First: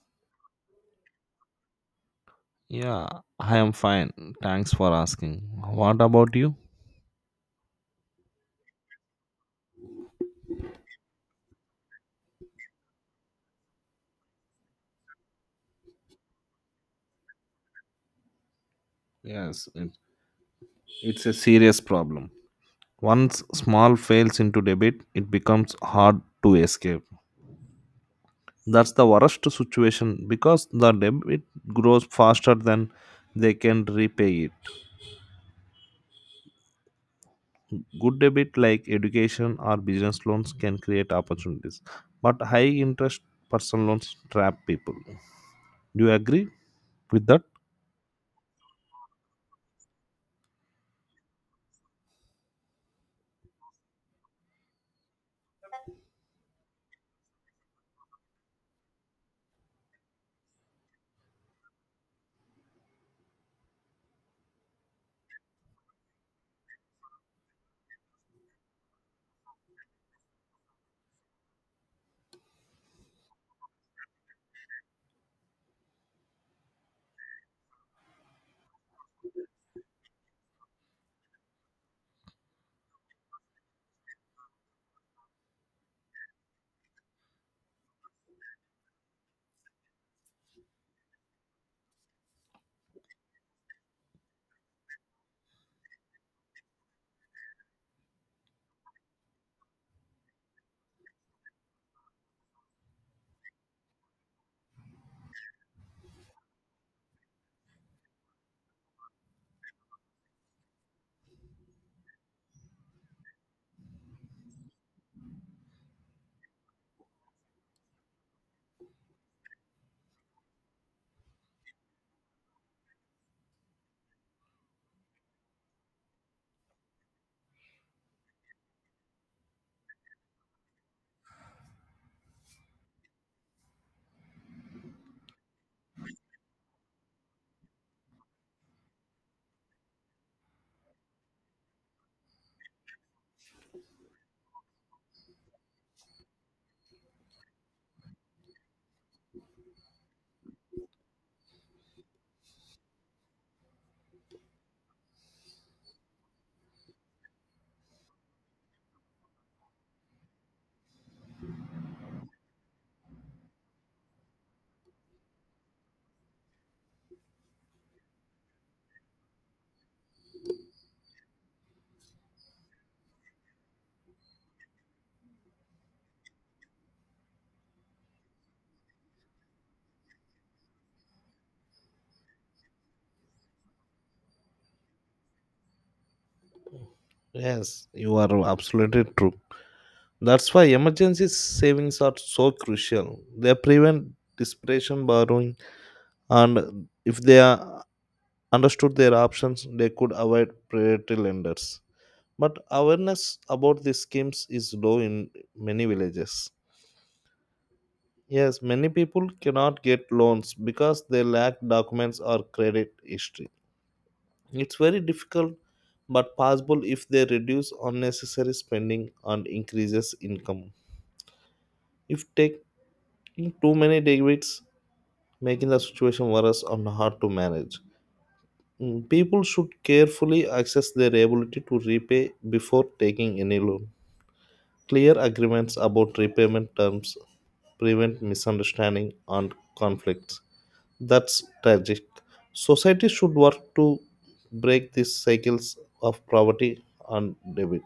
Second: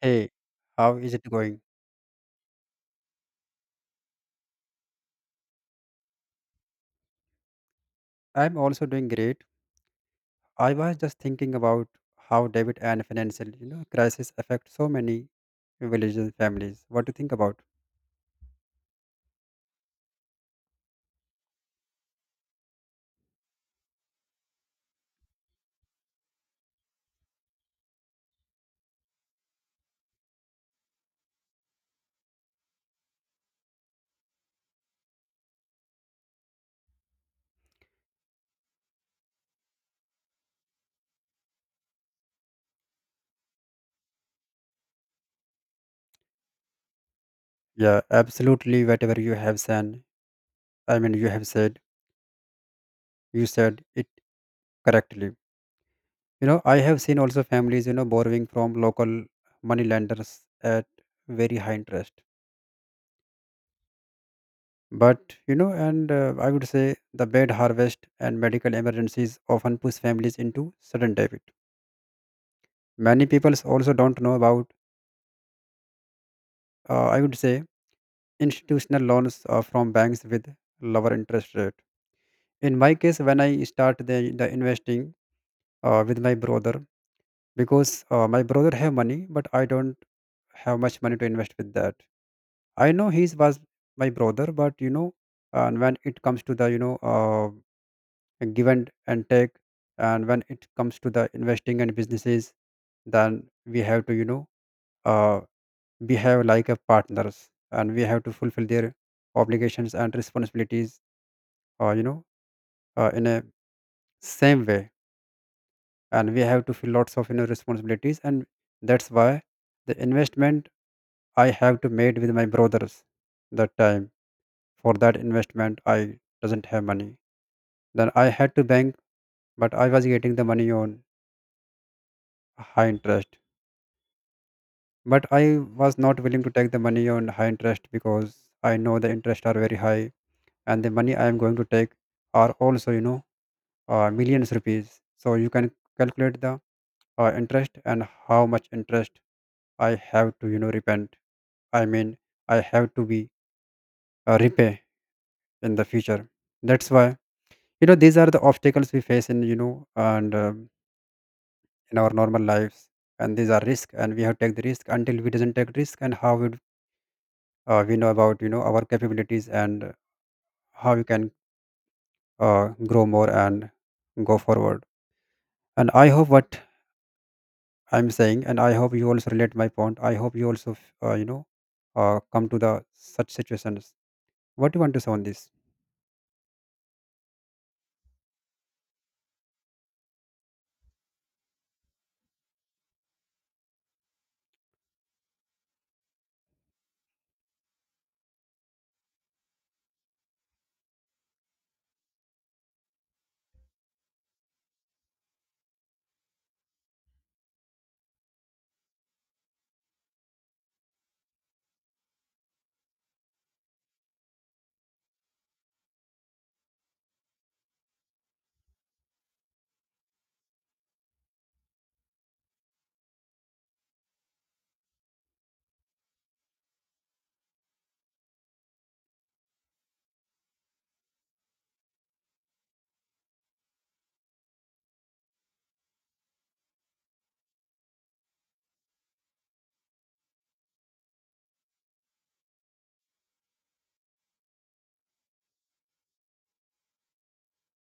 Hey, how is it going? Yeah, I am fine. Thanks for asking. What about you? I'm also doing great. I was just thinking about how debit and financial, crisis affect so many villages and families. What do you think about? Yes, it's a serious problem. Once small fails into debit, it becomes hard to escape. That's the worst situation because the debit grows faster than they can repay it. Good debit like education or business loans can create opportunities, but high interest personal loans trap people. Do you agree with that? Yeah, absolutely. Whatever you have said, you have said, you said it correctly. I have seen also families, borrowing from local money lenders at very high interest. But, you know, and I would say the bad harvest and medical emergencies often push families into sudden debt. Many people also don't know about, I would say, institutional loans from banks with lower interest rate. In my case, when I start the investing with my brother, because my brother have money, but I don't have much money to invest with that. I know he was my brother, but and when it comes to the give and take, and when it comes to the investing and businesses, then we have to uh, behave like a partners and we have to fulfill their obligations and responsibilities uh, you know in a same way, and we have to feel lots of responsibilities. And that's why the investment I have to made with my brothers that time. For that investment, I doesn't have money, then I had to bank, but I was getting the money on high interest. But I was not willing to take the money on high interest because I know the interest are very high, and the money I am going to take are also millions rupees. So you can calculate the interest and how much interest I have to repent. I mean I have to be repay in the future. That's why these are the obstacles we face in you know and in our normal lives, and these are risk, and we have to take the risk until we doesn't take risk. And how would we know about our capabilities, and how we can grow more and go forward. And I hope what I'm saying, and I hope you also relate my point. I hope you also, come to the such situations. What do you want to say on this? Yes, you are absolutely true. That's why emergency savings are so crucial. They prevent desperation borrowing, and if they are understood their options, they could avoid predatory lenders. But awareness about these schemes is low in many villages. Yes, many people cannot get loans because they lack documents or credit history. It's very difficult but possible if they reduce unnecessary spending and increases income. If taking too many debits making the situation worse and hard to manage. Mm. People should carefully assess their ability to repay before taking any loan. Clear agreements about repayment terms prevent misunderstanding and conflicts. That's tragic. Society should work to break these cycles of poverty and debit.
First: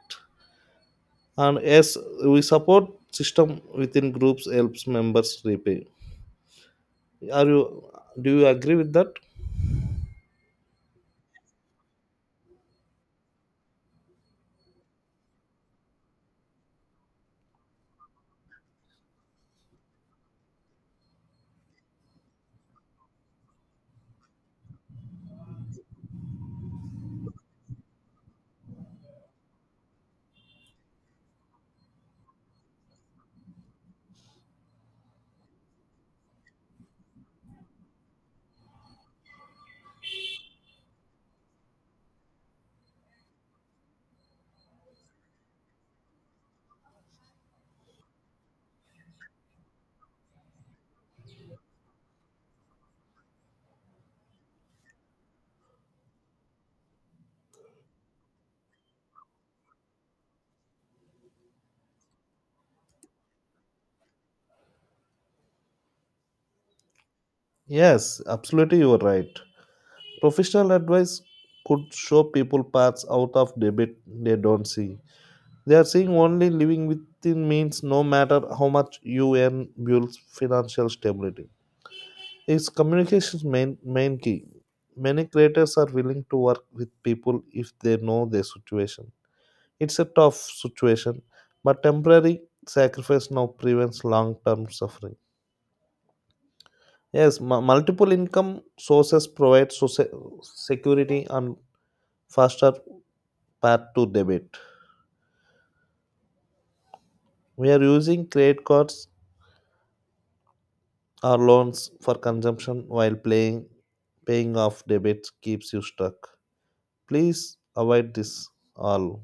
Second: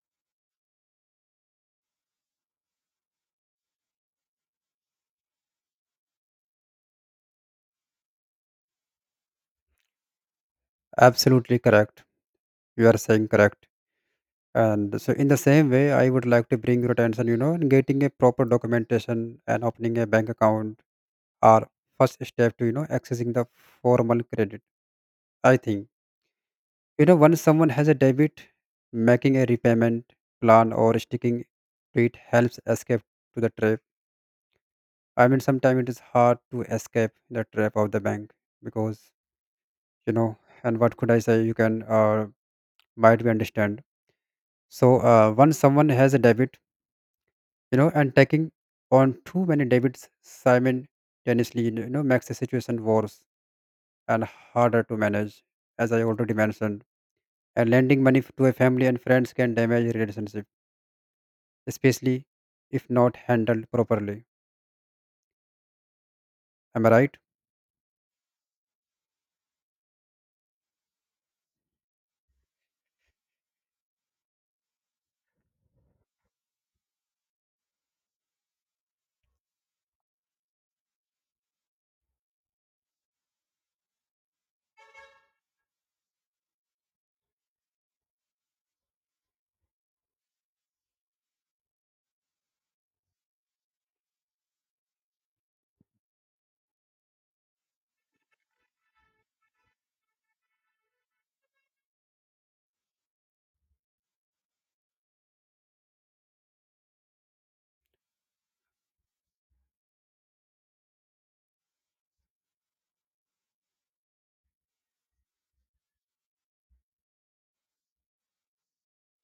And yes, we support system within groups helps members repay. Are you Do you agree with that? Absolutely correct. You are saying correct. And so, in the same way, I would like to bring your attention, in getting a proper documentation and opening a bank account are first step to, accessing the formal credit. I think, once someone has a debit, making a repayment plan or sticking to it helps escape to the trap. Sometimes it is hard to escape the trap of the bank because you know. And what could I say? You can might be understand. So once someone has a debit, and taking on too many debits simultaneously, makes the situation worse and harder to manage, as I already mentioned. And lending money to a family and friends can damage relationship, especially if not handled properly. Am I right? Yes, absolutely, you are right. Professional advice could show people paths out of debit they don't see. They are seeing only living within means, no matter how much you earn, builds financial stability. It's communication's main key. Many creators are willing to work with people if they know their situation. It's a tough situation, but temporary sacrifice now prevents long term suffering. Yes, multiple income sources provide security and faster path to debit. We are using credit cards or loans for consumption while playing paying off debits keeps you stuck. Please avoid this all.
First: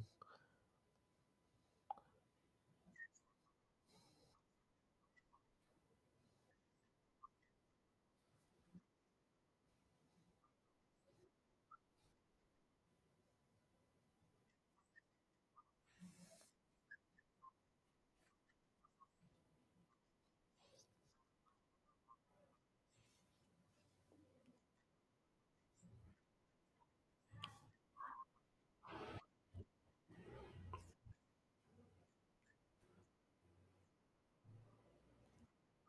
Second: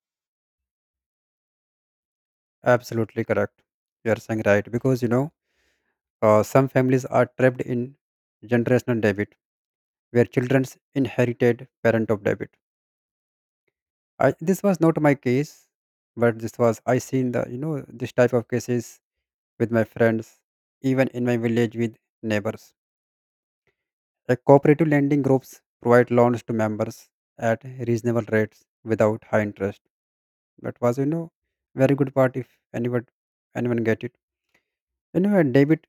Absolutely correct. You are saying right because some families are trapped in generational debit, where children's inherited parent of debit. I, this was not my case, but this was I seen the this type of cases with my friends, even in my village with neighbors. A cooperative lending groups provide loans to members at reasonable rates without high interest. That was very good part if anyone anyone get it. And debit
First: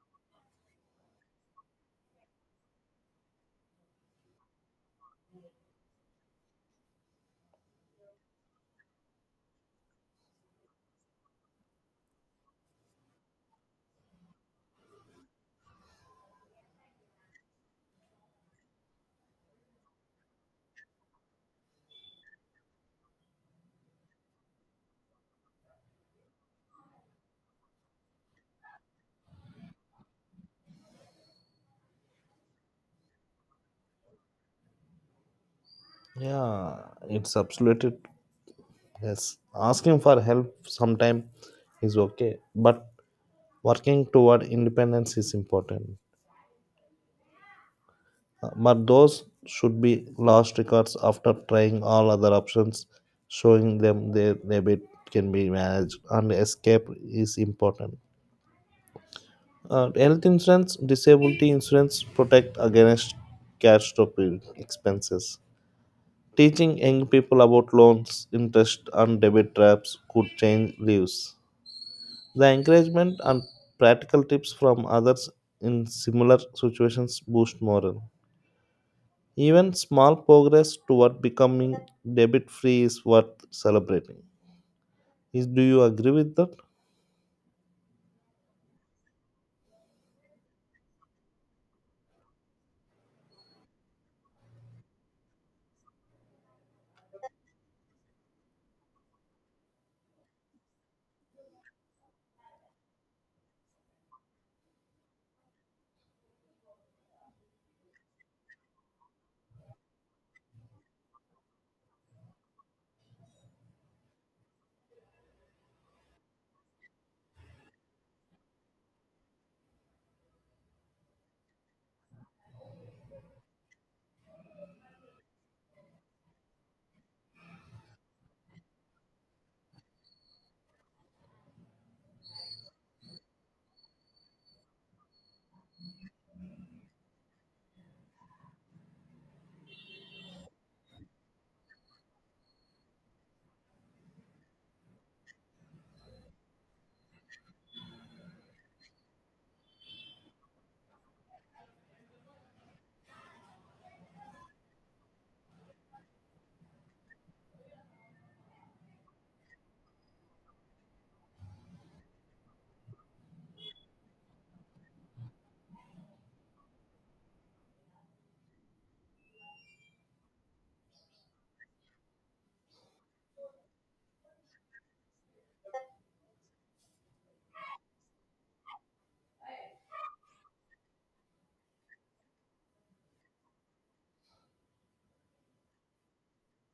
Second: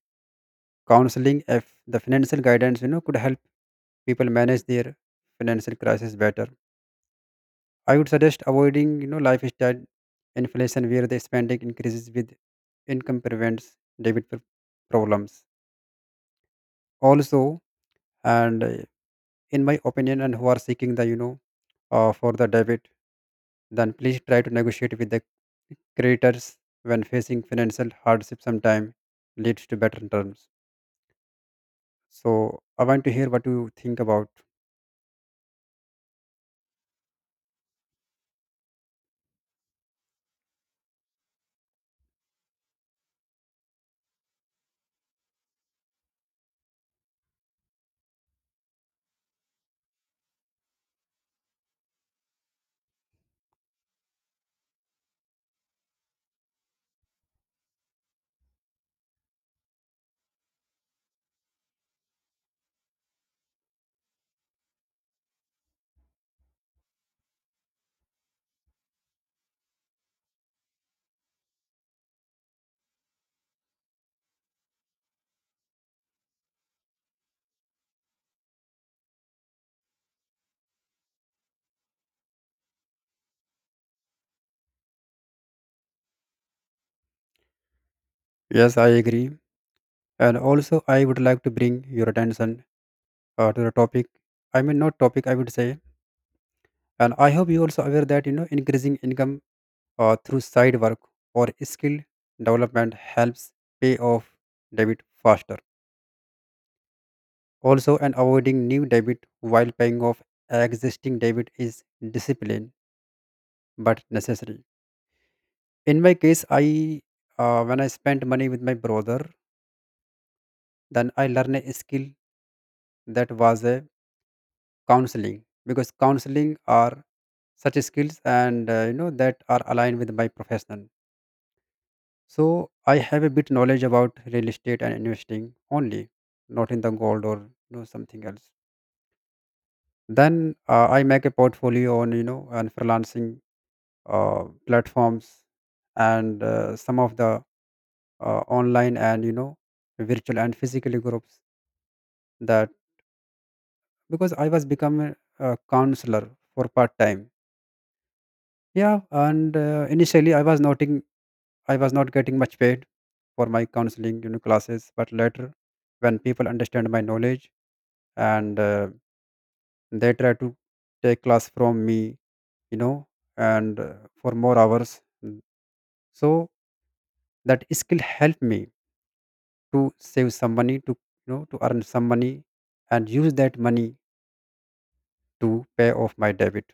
counseling, if the financial guidance could help people manage their financial crisis better. I would suggest avoiding, lifestyle inflation where the spending increases with income prevents debit problems. Also, and in my opinion, and who are seeking the, for the debit, then please try to negotiate with the creditors when facing financial hardship. Sometime leads to better terms. So I want to hear what you think about. Yeah, it's absolutely yes. Asking for help sometime is okay, but working toward independence is important. But those should be lost records after trying all other options. Showing them their debit can be managed and escape is important. Health insurance, disability insurance protect against catastrophic expenses. Teaching young people about loans, interest, and debit traps could change lives. The encouragement and practical tips from others in similar situations boost morale. Even small progress toward becoming debit free is worth celebrating. Do you agree with that? Yes, I agree. And also, I would like to bring your attention to the topic. Not topic, I would say. And I hope you also aware that increasing income through side work or skill development helps pay off debit faster. Also, and avoiding new debit while paying off existing debit is discipline but necessary. In my case, I when I spent money with my brother, then I learned a skill. That was a counseling, because counseling are such skills, and that are aligned with my profession. So I have a bit knowledge about real estate and investing only, not in the gold or something else. Then I make a portfolio on you know and freelancing platforms, and some of the online and virtual and physical groups, that because I was become a counselor for part time. Yeah. And uh, initially I was not getting much paid for my counseling, classes, but later, when people understand my knowledge, and they try to take class from me, you know, and for more hours. Mm. So that skill helped me to save some money, to to earn some money, and use that money to pay off my debt.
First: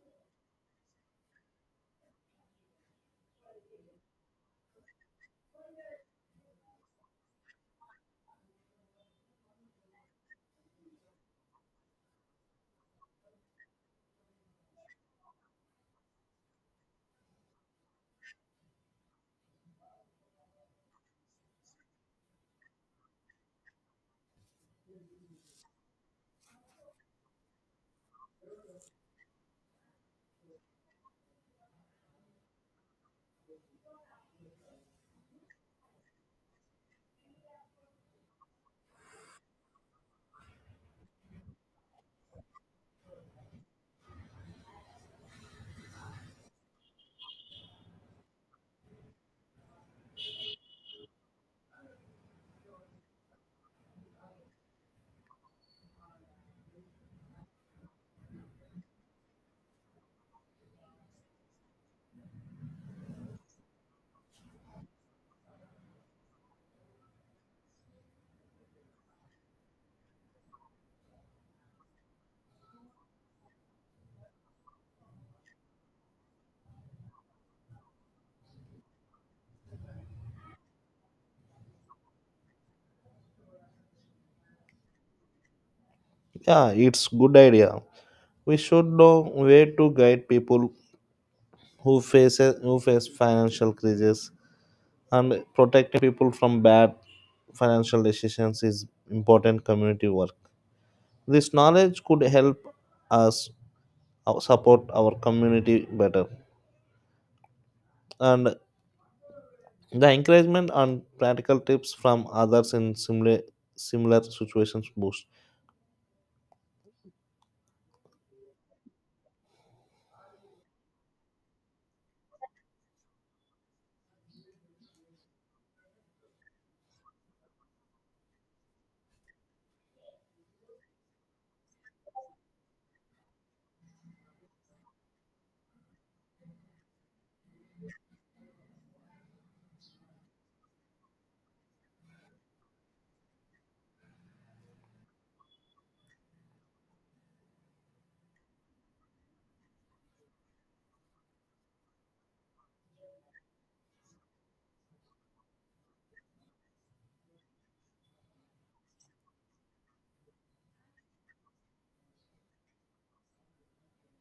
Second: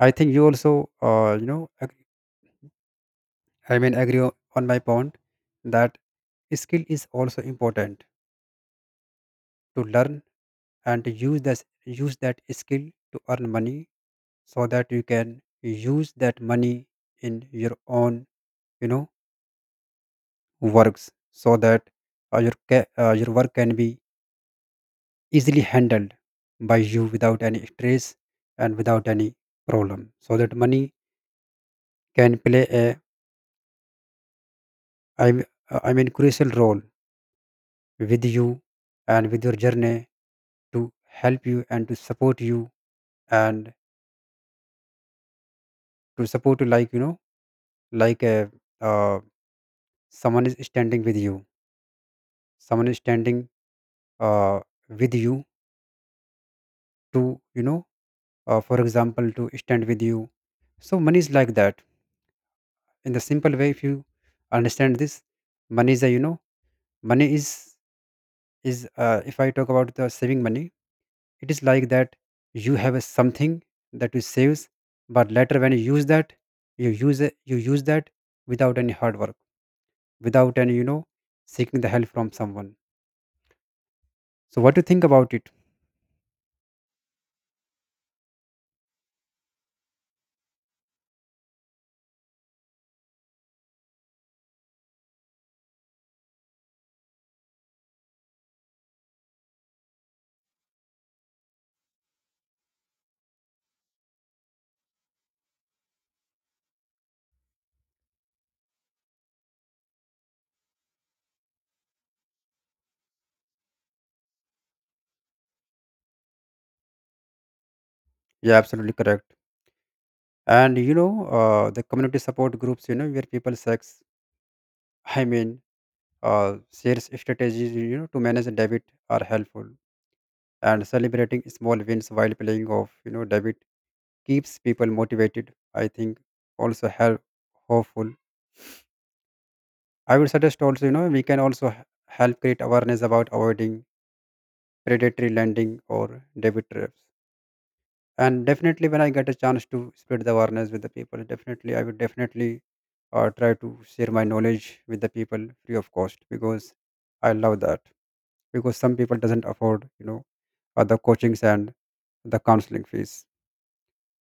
I think you also, agree on my point that skill is also important to learn, and use this use that skill to earn money, so that you can use that money in your own you know works, so that your work can be easily handled by you without any stress and without any problem, so that money can play a I m- I mean crucial role with you and with your journey to help you and to support you, and to support you like like a uh, someone is standing with you. Someone is standing uh, with you to you know For example, to stand with you. So money is like that. In the simple way, if you understand this, money is a money is if I talk about the saving money, it is like that. You have a something that you saves, but later when you use that, you use that without any hard work, without any seeking the help from someone. So what do you think about it? Yeah, it's good idea. We should know where to guide people who face financial crises, and protecting people from bad financial decisions is important community work. This knowledge could help us support our community better, and the encouragement and practical tips from others in similar situations boost. Yeah, absolutely correct. And the community support groups where people sex i mean shares strategies, to manage debit, are helpful, and celebrating small wins while playing off debit keeps people motivated. I think also help hopeful. I would suggest also, we can also help create awareness about avoiding predatory lending or debit traps. And definitely when I get a chance to spread the awareness with the people, definitely I would definitely try to share my knowledge with the people free of cost, because I love that, because some people doesn't afford the coachings and the counseling fees.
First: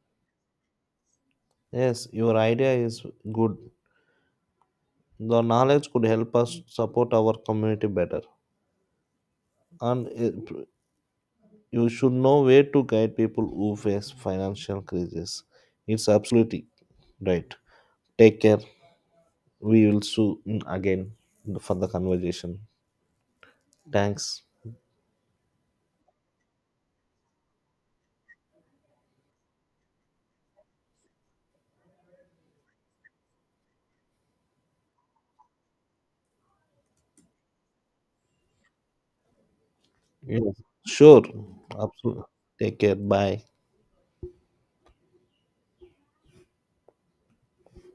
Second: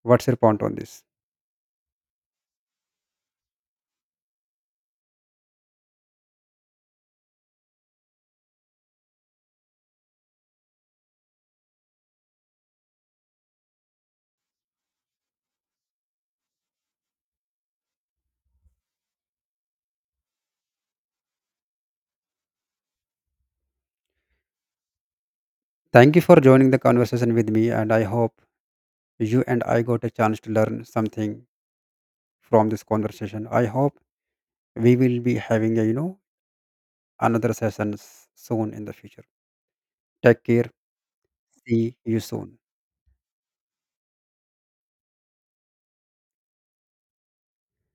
What's your point on this? Yes, your idea is good. The knowledge could help us support our community better. And it- you should know where to guide people who face financial crisis. It's absolutely right. Take care. We will soon again for the conversation. Thanks. Thank you for joining the conversation with me, and I hope you and I got a chance to learn something from this conversation. I hope we will be having a another sessions soon in the future. Take Yes. care. Sure. See you Absolutely. soon. Take care. Bye.